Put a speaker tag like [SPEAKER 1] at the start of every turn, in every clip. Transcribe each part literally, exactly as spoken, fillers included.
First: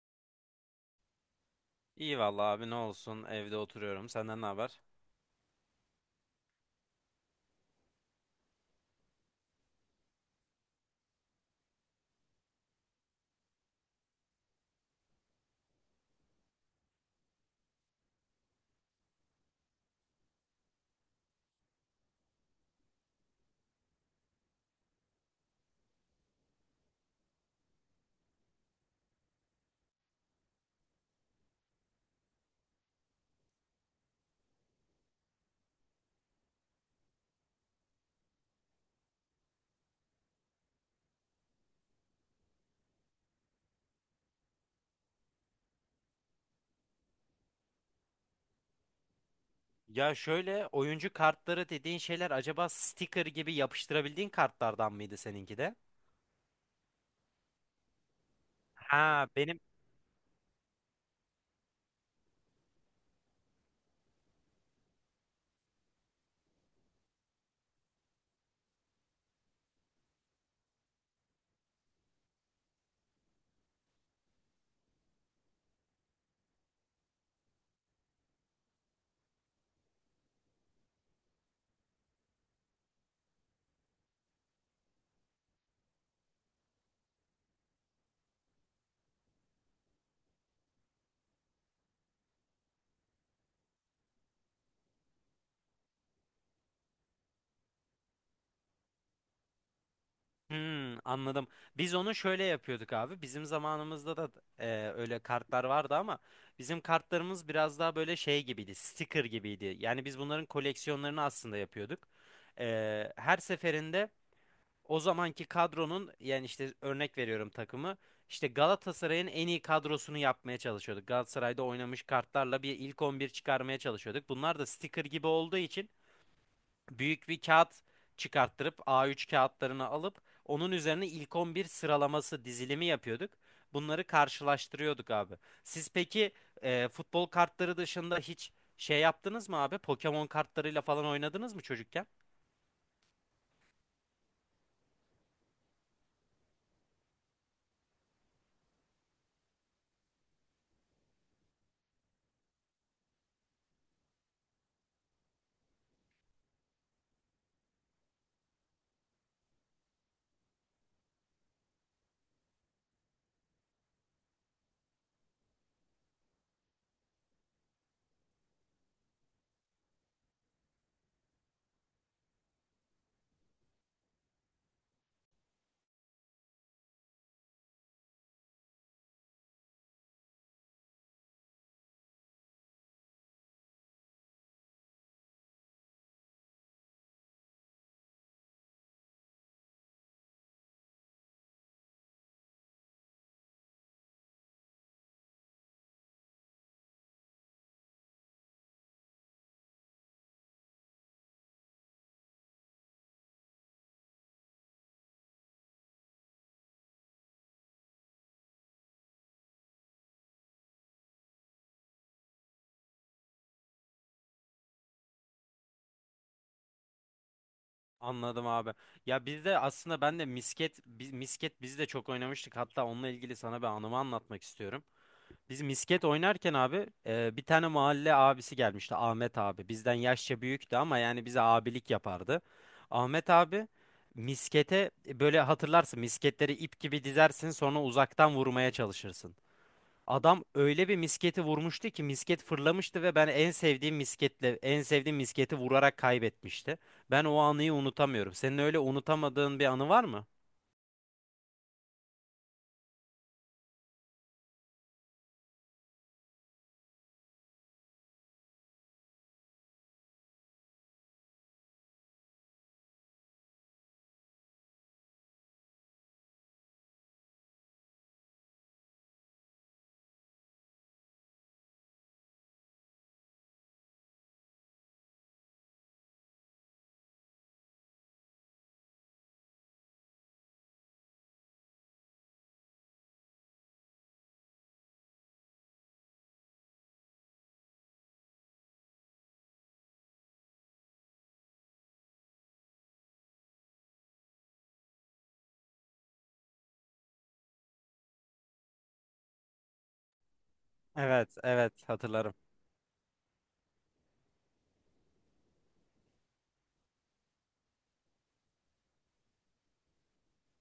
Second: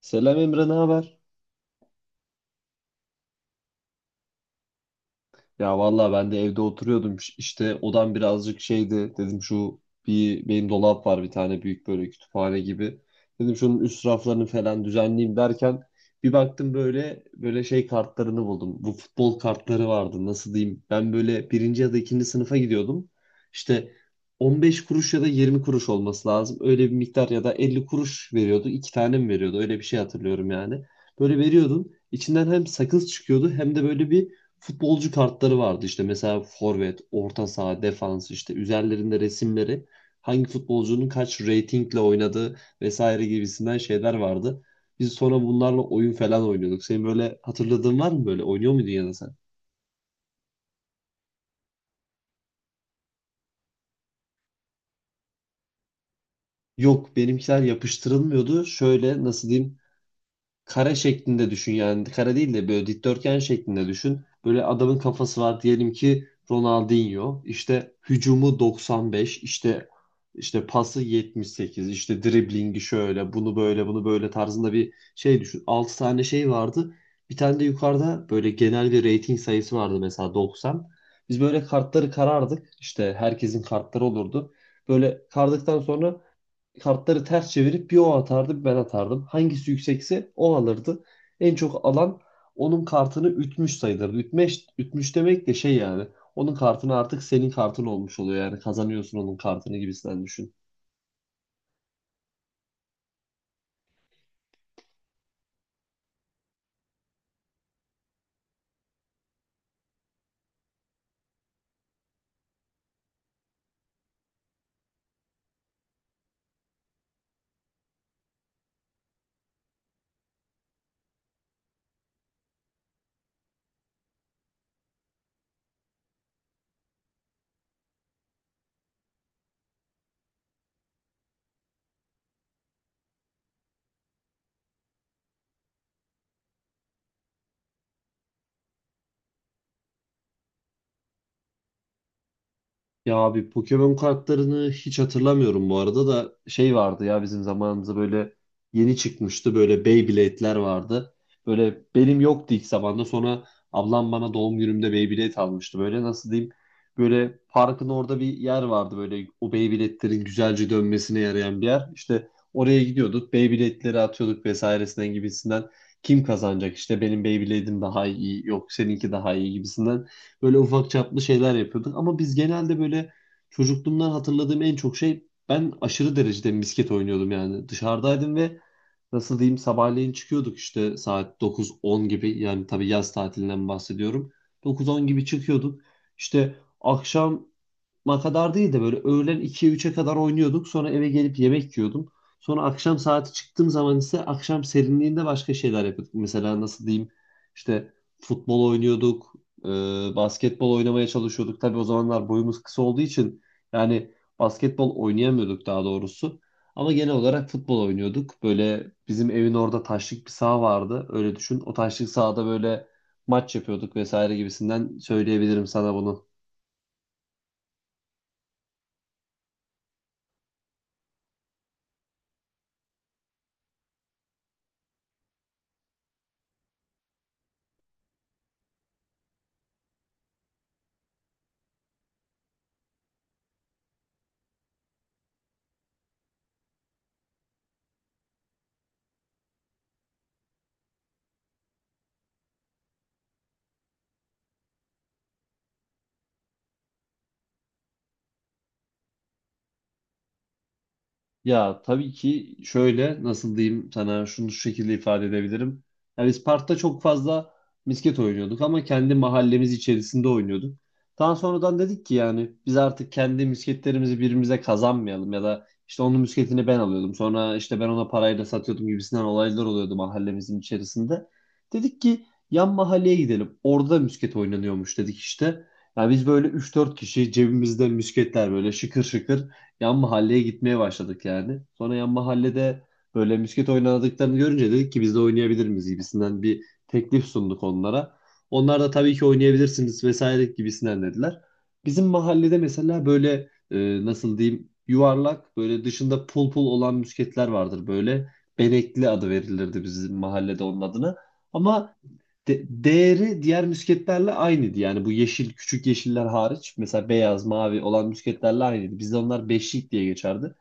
[SPEAKER 1] Selam Emre, ne haber?
[SPEAKER 2] İyi vallahi abi ne olsun evde oturuyorum. Senden ne haber?
[SPEAKER 1] Ya vallahi ben de evde oturuyordum. Ş- İşte odam birazcık şeydi. Dedim şu bir benim dolap var bir tane büyük böyle kütüphane gibi. Dedim şunun üst raflarını falan düzenleyeyim derken bir baktım böyle böyle şey kartlarını buldum. Bu futbol kartları vardı. Nasıl diyeyim? Ben böyle birinci ya da ikinci sınıfa gidiyordum. İşte on beş kuruş ya da yirmi kuruş olması lazım. Öyle bir miktar ya da elli kuruş veriyordu. İki tane mi veriyordu? Öyle bir şey hatırlıyorum yani. Böyle veriyordun. İçinden hem sakız çıkıyordu hem de böyle bir futbolcu kartları vardı işte mesela forvet, orta saha, defans işte üzerlerinde resimleri hangi futbolcunun kaç ratingle oynadığı vesaire gibisinden şeyler vardı. Biz sonra bunlarla oyun falan oynuyorduk. Senin böyle hatırladığın var mı böyle? Oynuyor muydun ya da sen?
[SPEAKER 2] Ya şöyle oyuncu kartları dediğin şeyler acaba sticker gibi yapıştırabildiğin kartlardan mıydı seninki de?
[SPEAKER 1] Yok benimkiler yapıştırılmıyordu. Şöyle
[SPEAKER 2] Ha
[SPEAKER 1] nasıl
[SPEAKER 2] benim.
[SPEAKER 1] diyeyim? Kare şeklinde düşün yani kare değil de böyle dikdörtgen şeklinde düşün. Böyle adamın kafası var diyelim ki Ronaldinho işte hücumu doksan beş işte işte pası yetmiş sekiz işte driblingi şöyle bunu böyle bunu böyle tarzında bir şey düşün. Altı tane şey vardı. Bir tane de yukarıda böyle genel bir rating sayısı vardı mesela doksan. Biz böyle kartları karardık. İşte herkesin kartları olurdu. Böyle kardıktan sonra kartları ters çevirip bir o atardı bir ben atardım. Hangisi yüksekse o alırdı. En çok alan onun kartını ütmüş sayılırdı. Ütmüş, ütmüş demek de şey yani. Onun kartını artık senin kartın olmuş oluyor yani kazanıyorsun onun kartını gibisinden düşün.
[SPEAKER 2] Hmm, anladım. Biz onu şöyle yapıyorduk abi. Bizim zamanımızda da e, öyle kartlar vardı ama bizim kartlarımız biraz daha böyle şey gibiydi, sticker gibiydi. Yani biz bunların koleksiyonlarını aslında yapıyorduk. E, her seferinde o zamanki kadronun yani işte örnek veriyorum takımı işte Galatasaray'ın en iyi kadrosunu yapmaya çalışıyorduk. Galatasaray'da oynamış kartlarla bir ilk on bir çıkarmaya çalışıyorduk. Bunlar da sticker gibi olduğu için büyük bir kağıt çıkarttırıp A üç kağıtlarını alıp onun üzerine ilk on bir sıralaması dizilimi yapıyorduk. Bunları karşılaştırıyorduk abi. Siz peki e, futbol kartları dışında hiç şey yaptınız mı abi? Pokemon kartlarıyla falan oynadınız mı çocukken?
[SPEAKER 1] Ya abi Pokemon kartlarını hiç hatırlamıyorum, bu arada da şey vardı ya bizim zamanımızda böyle yeni çıkmıştı, böyle Beyblade'ler vardı. Böyle benim yoktu ilk zamanda, sonra ablam bana doğum günümde Beyblade almıştı. Böyle nasıl diyeyim, böyle parkın orada bir yer vardı böyle, o Beyblade'lerin güzelce dönmesine yarayan bir yer. İşte oraya gidiyorduk, Beyblade'leri atıyorduk vesairesinden gibisinden kim kazanacak işte, benim Beyblade'im daha iyi, yok seninki daha iyi gibisinden. Böyle ufak çaplı şeyler yapıyorduk. Ama biz genelde böyle, çocukluğumdan hatırladığım en çok şey ben aşırı derecede misket oynuyordum yani. Dışarıdaydım ve nasıl diyeyim sabahleyin çıkıyorduk işte saat dokuz on gibi, yani tabii yaz tatilinden bahsediyorum. dokuz on gibi çıkıyorduk. İşte akşam Ma kadar değil de böyle öğlen ikiye üçe kadar oynuyorduk. Sonra eve gelip yemek yiyordum. Sonra akşam saati çıktığım zaman ise akşam serinliğinde başka şeyler yapıyorduk. Mesela nasıl diyeyim işte futbol oynuyorduk, e, basketbol oynamaya çalışıyorduk. Tabii o zamanlar boyumuz kısa olduğu için yani basketbol oynayamıyorduk daha doğrusu. Ama genel olarak futbol oynuyorduk. Böyle bizim evin orada taşlık bir saha vardı. Öyle düşün. O taşlık sahada böyle maç yapıyorduk vesaire gibisinden söyleyebilirim sana bunu.
[SPEAKER 2] Anladım abi. Ya biz de aslında ben de misket biz, misket biz de çok oynamıştık. Hatta onunla ilgili sana bir anımı anlatmak istiyorum. Biz misket oynarken abi e, bir tane mahalle abisi gelmişti, Ahmet abi. Bizden yaşça büyüktü ama yani bize abilik yapardı. Ahmet abi miskete, e, böyle hatırlarsın, misketleri ip gibi dizersin sonra uzaktan vurmaya çalışırsın. Adam öyle bir misketi vurmuştu ki misket fırlamıştı ve ben en sevdiğim misketle en sevdiğim misketi vurarak kaybetmişti. Ben o anıyı unutamıyorum. Senin öyle unutamadığın bir anı var mı?
[SPEAKER 1] Ya tabii ki şöyle nasıl diyeyim sana şunu, şu şekilde ifade edebilirim. Yani biz parkta çok fazla misket oynuyorduk ama kendi mahallemiz içerisinde oynuyorduk. Daha sonradan dedik ki yani biz artık kendi misketlerimizi birbirimize kazanmayalım ya da işte onun misketini ben alıyordum. Sonra işte ben ona parayla satıyordum gibisinden olaylar oluyordu mahallemizin içerisinde. Dedik ki yan mahalleye gidelim. Orada misket oynanıyormuş dedik işte. Ya biz böyle üç dört kişi cebimizde misketler böyle şıkır şıkır yan mahalleye gitmeye başladık yani. Sonra yan mahallede böyle misket oynadıklarını görünce dedik ki biz de oynayabilir miyiz gibisinden bir teklif sunduk onlara. Onlar da tabii ki oynayabilirsiniz vesaire gibisinden dediler. Bizim mahallede mesela böyle e, nasıl diyeyim yuvarlak böyle dışında pul pul olan misketler vardır böyle. Benekli adı verilirdi bizim mahallede onun adına.
[SPEAKER 2] Evet, evet,
[SPEAKER 1] Ama
[SPEAKER 2] hatırlarım.
[SPEAKER 1] de- değeri diğer müsketlerle aynıydı. Yani bu yeşil, küçük yeşiller hariç mesela beyaz, mavi olan müsketlerle aynıydı. Bizde onlar beşlik diye geçerdi.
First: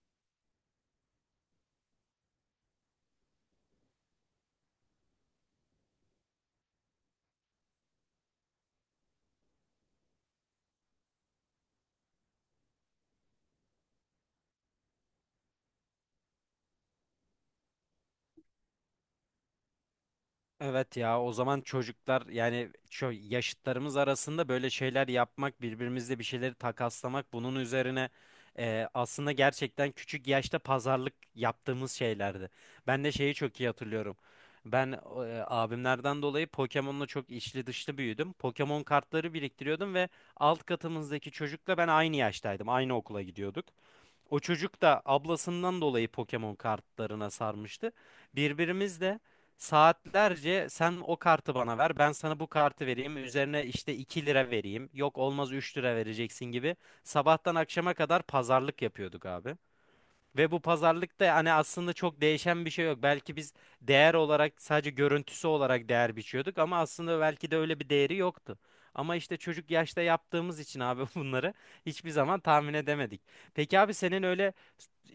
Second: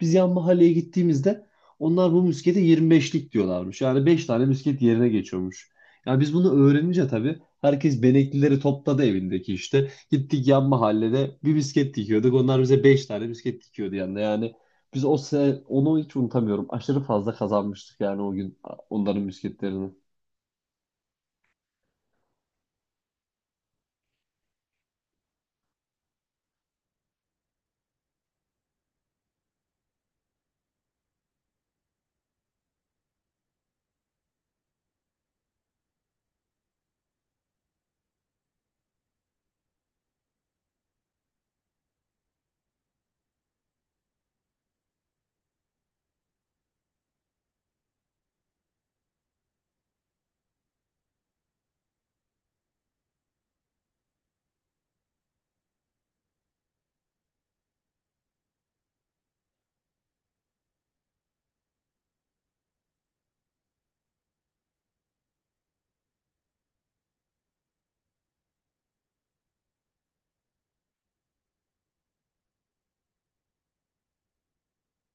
[SPEAKER 1] Biz yan mahalleye gittiğimizde onlar bu müskete yirmi beşlik diyorlarmış. Yani beş tane müsket yerine geçiyormuş. Yani biz bunu öğrenince tabii herkes beneklileri topladı evindeki işte. Gittik yan mahallede bir misket dikiyorduk. Onlar bize beş tane misket dikiyordu yanında. Yani biz o se- onu hiç unutamıyorum. Aşırı fazla kazanmıştık yani o gün onların misketlerini.
[SPEAKER 2] Evet, ya o zaman çocuklar yani şu yaşıtlarımız arasında böyle şeyler yapmak, birbirimizle bir şeyleri takaslamak, bunun üzerine e, aslında gerçekten küçük yaşta pazarlık yaptığımız şeylerdi. Ben de şeyi çok iyi hatırlıyorum. Ben e, abimlerden dolayı Pokemon'la çok içli dışlı büyüdüm. Pokemon kartları biriktiriyordum ve alt katımızdaki çocukla ben aynı yaştaydım. Aynı okula gidiyorduk. O çocuk da ablasından dolayı Pokemon kartlarına sarmıştı. Birbirimizle saatlerce sen o kartı bana ver, ben sana bu kartı vereyim, üzerine işte iki lira vereyim, yok olmaz üç lira vereceksin gibi sabahtan akşama kadar pazarlık yapıyorduk abi. Ve bu pazarlıkta hani aslında çok değişen bir şey yok. Belki biz değer olarak, sadece görüntüsü olarak değer biçiyorduk ama aslında belki de öyle bir değeri yoktu. Ama işte çocuk yaşta yaptığımız için abi bunları hiçbir zaman tahmin edemedik. Peki abi, senin öyle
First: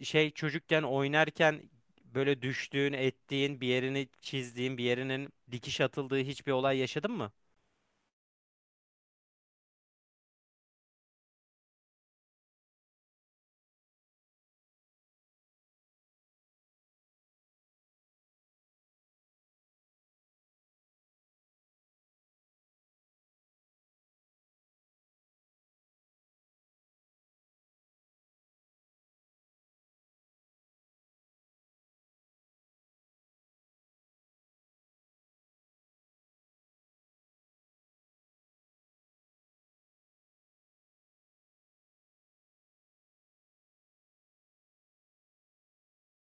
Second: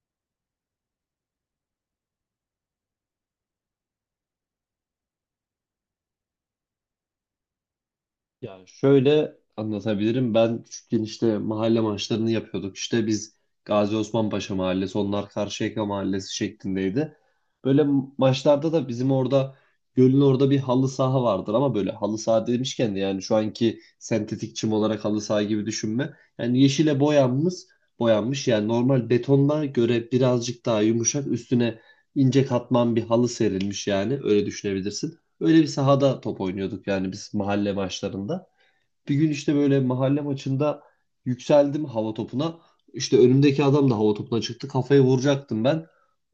[SPEAKER 2] şey çocukken oynarken böyle düştüğün, ettiğin, bir yerini çizdiğin, bir yerinin dikiş atıldığı hiçbir olay yaşadın mı?
[SPEAKER 1] Ya şöyle anlatabilirim. Ben küçükken işte mahalle maçlarını yapıyorduk. İşte biz Gazi Osman Paşa Mahallesi, onlar Karşıyaka Mahallesi şeklindeydi. Böyle maçlarda da bizim orada gölün orada bir halı saha vardır ama böyle halı saha demişken de yani şu anki sentetik çim olarak halı saha gibi düşünme. Yani yeşile boyanmış, boyanmış yani normal betondan göre birazcık daha yumuşak üstüne ince katman bir halı serilmiş yani öyle düşünebilirsin. Öyle bir sahada top oynuyorduk yani biz mahalle maçlarında. Bir gün işte böyle mahalle maçında yükseldim hava topuna. İşte önümdeki adam da hava topuna çıktı. Kafayı vuracaktım ben.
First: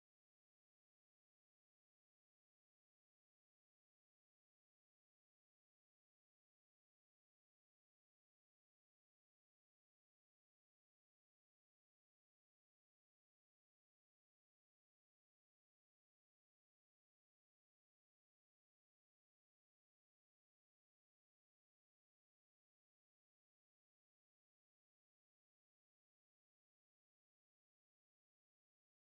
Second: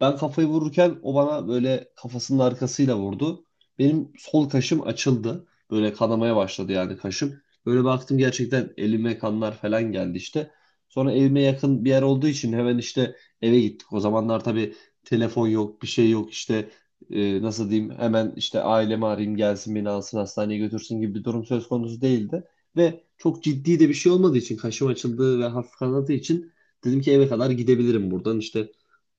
[SPEAKER 1] Ben kafayı vururken o bana böyle kafasının arkasıyla vurdu. Benim sol kaşım açıldı. Böyle kanamaya başladı yani kaşım. Böyle baktım gerçekten elime kanlar falan geldi işte. Sonra evime yakın bir yer olduğu için hemen işte eve gittik. O zamanlar tabii telefon yok, bir şey yok işte e, nasıl diyeyim hemen işte ailemi arayayım gelsin beni alsın hastaneye götürsün gibi bir durum söz konusu değildi. Ve çok ciddi de bir şey olmadığı için kaşım açıldı ve hafif kanadığı için dedim ki eve kadar gidebilirim buradan. İşte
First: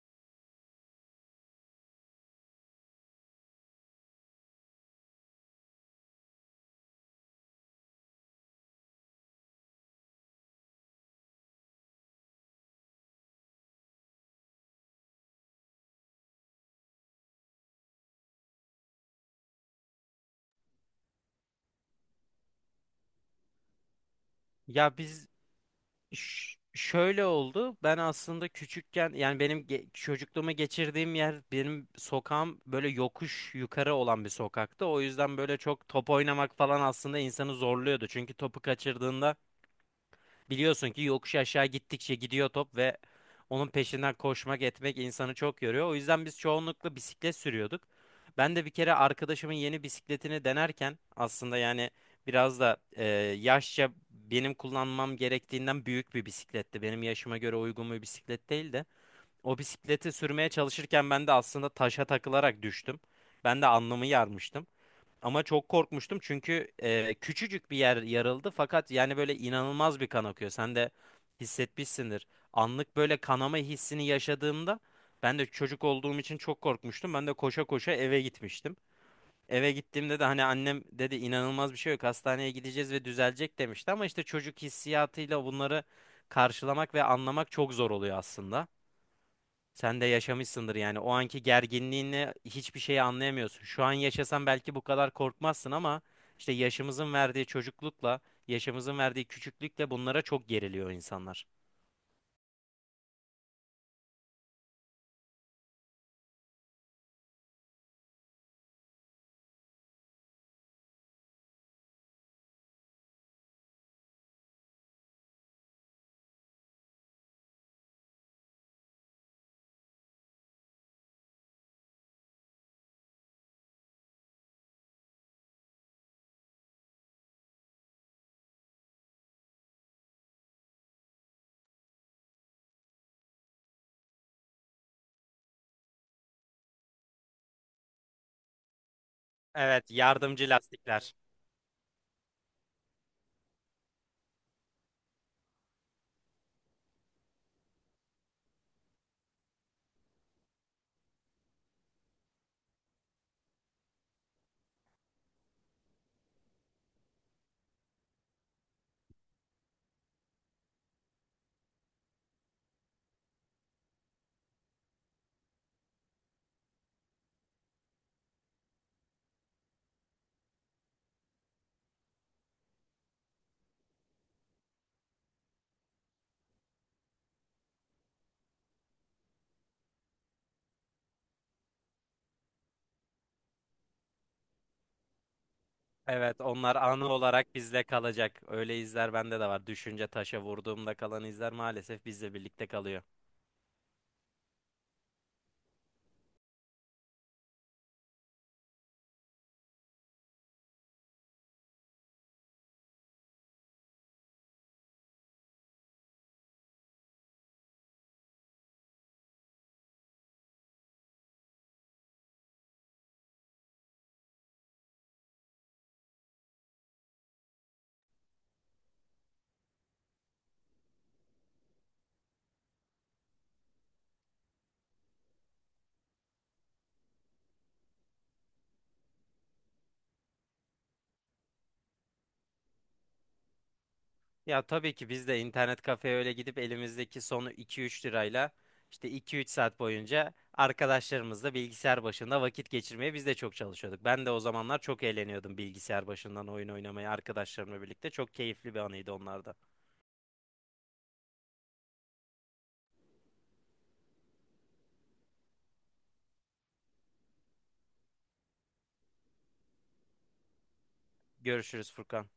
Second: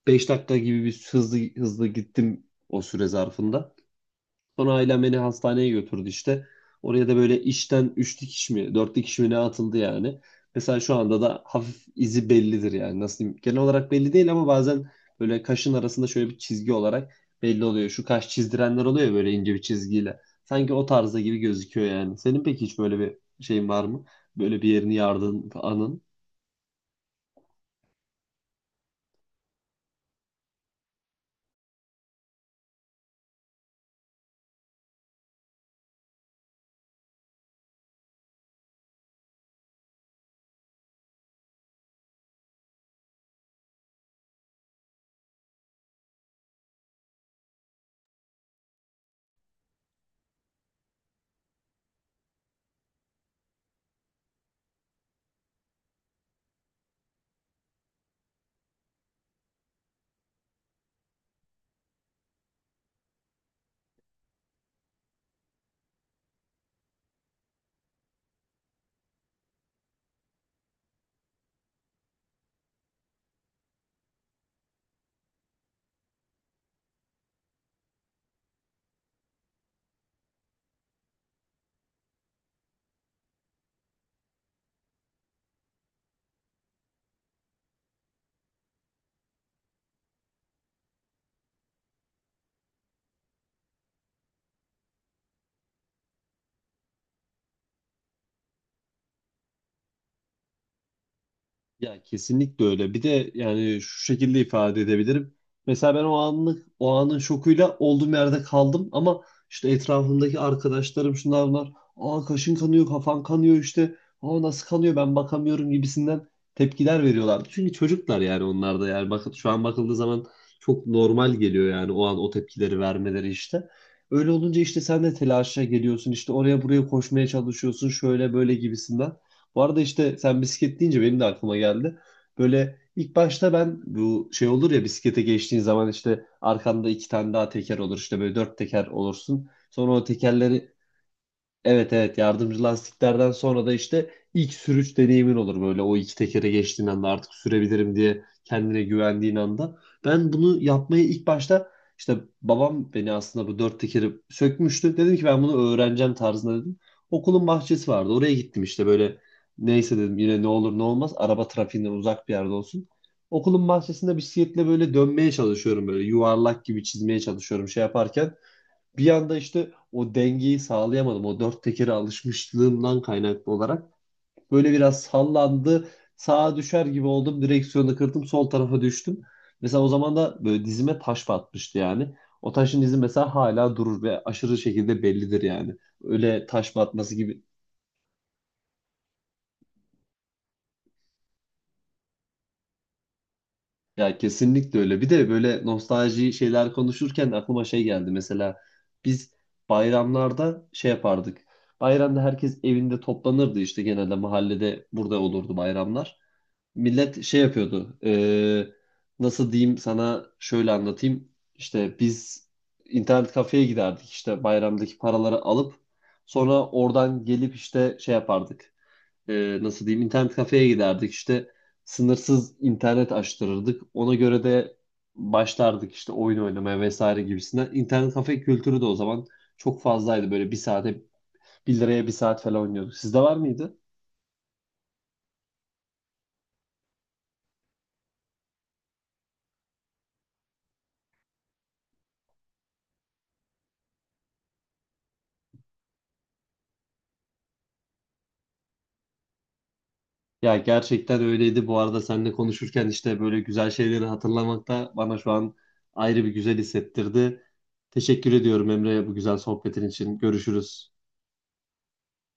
[SPEAKER 1] beş dakika gibi bir hızlı hızlı gittim o süre zarfında. Sonra ailem beni hastaneye götürdü işte. Oraya da böyle işten üç dikiş mi, dört dikiş mi ne atıldı yani. Mesela şu anda da hafif izi bellidir yani. Nasıl diyeyim? Genel olarak belli değil ama bazen böyle kaşın arasında şöyle bir çizgi olarak belli oluyor. Şu kaş çizdirenler oluyor ya böyle ince bir çizgiyle. Sanki o tarzda gibi gözüküyor yani. Senin peki hiç böyle bir şeyin var mı? Böyle bir yerini
[SPEAKER 2] Ya biz
[SPEAKER 1] yardığın anın.
[SPEAKER 2] Ş- şöyle oldu. Ben aslında küçükken, yani benim ge- çocukluğumu geçirdiğim yer, benim sokağım böyle yokuş yukarı olan bir sokaktı. O yüzden böyle çok top oynamak falan aslında insanı zorluyordu. Çünkü topu kaçırdığında biliyorsun ki yokuş aşağı gittikçe gidiyor top ve onun peşinden koşmak etmek insanı çok yoruyor. O yüzden biz çoğunlukla bisiklet sürüyorduk. Ben de bir kere arkadaşımın yeni bisikletini denerken, aslında yani biraz da e, yaşça benim kullanmam gerektiğinden büyük bir bisikletti. Benim yaşıma göre uygun bir bisiklet değil de o bisikleti sürmeye çalışırken ben de aslında taşa takılarak düştüm. Ben de alnımı yarmıştım. Ama çok korkmuştum çünkü e, küçücük bir yer yarıldı fakat yani böyle inanılmaz bir kan akıyor. Sen de hissetmişsindir. Anlık böyle kanama hissini yaşadığımda ben de çocuk olduğum için çok korkmuştum. Ben de koşa koşa eve gitmiştim. Eve gittiğimde de hani annem dedi inanılmaz bir şey yok, hastaneye gideceğiz ve düzelecek demişti. Ama işte çocuk hissiyatıyla bunları karşılamak ve anlamak çok zor oluyor aslında. Sen de yaşamışsındır yani, o anki gerginliğini, hiçbir şeyi anlayamıyorsun. Şu an yaşasan belki bu kadar korkmazsın ama işte yaşımızın verdiği çocuklukla, yaşımızın verdiği küçüklükle bunlara çok geriliyor insanlar.
[SPEAKER 1] Ya kesinlikle öyle. Bir de yani şu şekilde ifade edebilirim. Mesela ben o anlık o anın şokuyla olduğum yerde kaldım ama işte etrafımdaki arkadaşlarım şunlar bunlar. Aa kaşın kanıyor, kafan kanıyor işte. Aa nasıl kanıyor, ben bakamıyorum gibisinden tepkiler veriyorlardı. Çünkü çocuklar yani, onlar da yani bakın şu an bakıldığı zaman çok normal geliyor yani o an o tepkileri vermeleri işte. Öyle olunca işte sen de telaşa geliyorsun işte oraya buraya koşmaya çalışıyorsun şöyle böyle gibisinden. Bu arada işte sen bisiklet deyince benim de aklıma geldi. Böyle ilk başta ben bu şey olur ya bisiklete geçtiğin zaman işte arkanda iki tane daha teker olur. işte böyle dört teker olursun.
[SPEAKER 2] Evet,
[SPEAKER 1] Sonra o
[SPEAKER 2] yardımcı
[SPEAKER 1] tekerleri.
[SPEAKER 2] lastikler.
[SPEAKER 1] Evet, evet, yardımcı lastiklerden sonra da işte ilk sürüş deneyimin olur böyle o iki tekere geçtiğin anda artık sürebilirim diye kendine güvendiğin anda. Ben bunu yapmayı ilk başta işte, babam beni aslında bu dört tekeri sökmüştü. Dedim ki ben bunu öğreneceğim tarzında dedim. Okulun bahçesi vardı oraya gittim işte böyle neyse dedim yine ne olur ne olmaz araba trafiğinden uzak bir yerde olsun. Okulun bahçesinde bisikletle böyle dönmeye çalışıyorum böyle yuvarlak gibi çizmeye çalışıyorum şey yaparken bir yanda işte o dengeyi sağlayamadım. O dört tekere alışmışlığımdan kaynaklı olarak böyle biraz sallandı. Sağa düşer gibi oldum. Direksiyonu kırdım. Sol tarafa düştüm. Mesela o zaman da böyle dizime taş batmıştı yani. O taşın izi mesela hala durur ve aşırı şekilde bellidir yani.
[SPEAKER 2] Evet,
[SPEAKER 1] Öyle taş
[SPEAKER 2] onlar anı
[SPEAKER 1] batması gibi.
[SPEAKER 2] olarak bizle kalacak. Öyle izler bende de var. Düşünce taşa vurduğumda kalan izler maalesef bizle birlikte kalıyor.
[SPEAKER 1] Ya kesinlikle öyle. Bir de böyle nostalji şeyler konuşurken aklıma şey geldi. Mesela biz bayramlarda şey yapardık. Bayramda herkes evinde toplanırdı işte genelde mahallede burada olurdu bayramlar. Millet şey yapıyordu. Eee, nasıl diyeyim sana, şöyle anlatayım. İşte biz internet kafeye giderdik işte bayramdaki paraları alıp sonra oradan gelip işte şey yapardık, e, nasıl diyeyim internet kafeye giderdik işte sınırsız internet açtırırdık. Ona göre de başlardık işte oyun oynamaya vesaire gibisinden. İnternet kafe kültürü de o zaman çok fazlaydı, böyle bir saate bir liraya bir saat falan oynuyorduk. Sizde var mıydı?
[SPEAKER 2] Ya tabii ki biz de internet kafeye öyle gidip elimizdeki sonu iki üç lirayla işte iki üç saat boyunca arkadaşlarımızla bilgisayar başında vakit geçirmeye biz de çok çalışıyorduk. Ben de o zamanlar çok eğleniyordum bilgisayar başından oyun oynamaya arkadaşlarımla birlikte. Çok keyifli bir anıydı onlarda.
[SPEAKER 1] Ya gerçekten öyleydi. Bu arada seninle konuşurken işte böyle güzel şeyleri hatırlamak da bana şu an ayrı bir güzel hissettirdi. Teşekkür ediyorum Emre bu güzel sohbetin için. Görüşürüz.
[SPEAKER 2] Görüşürüz Furkan.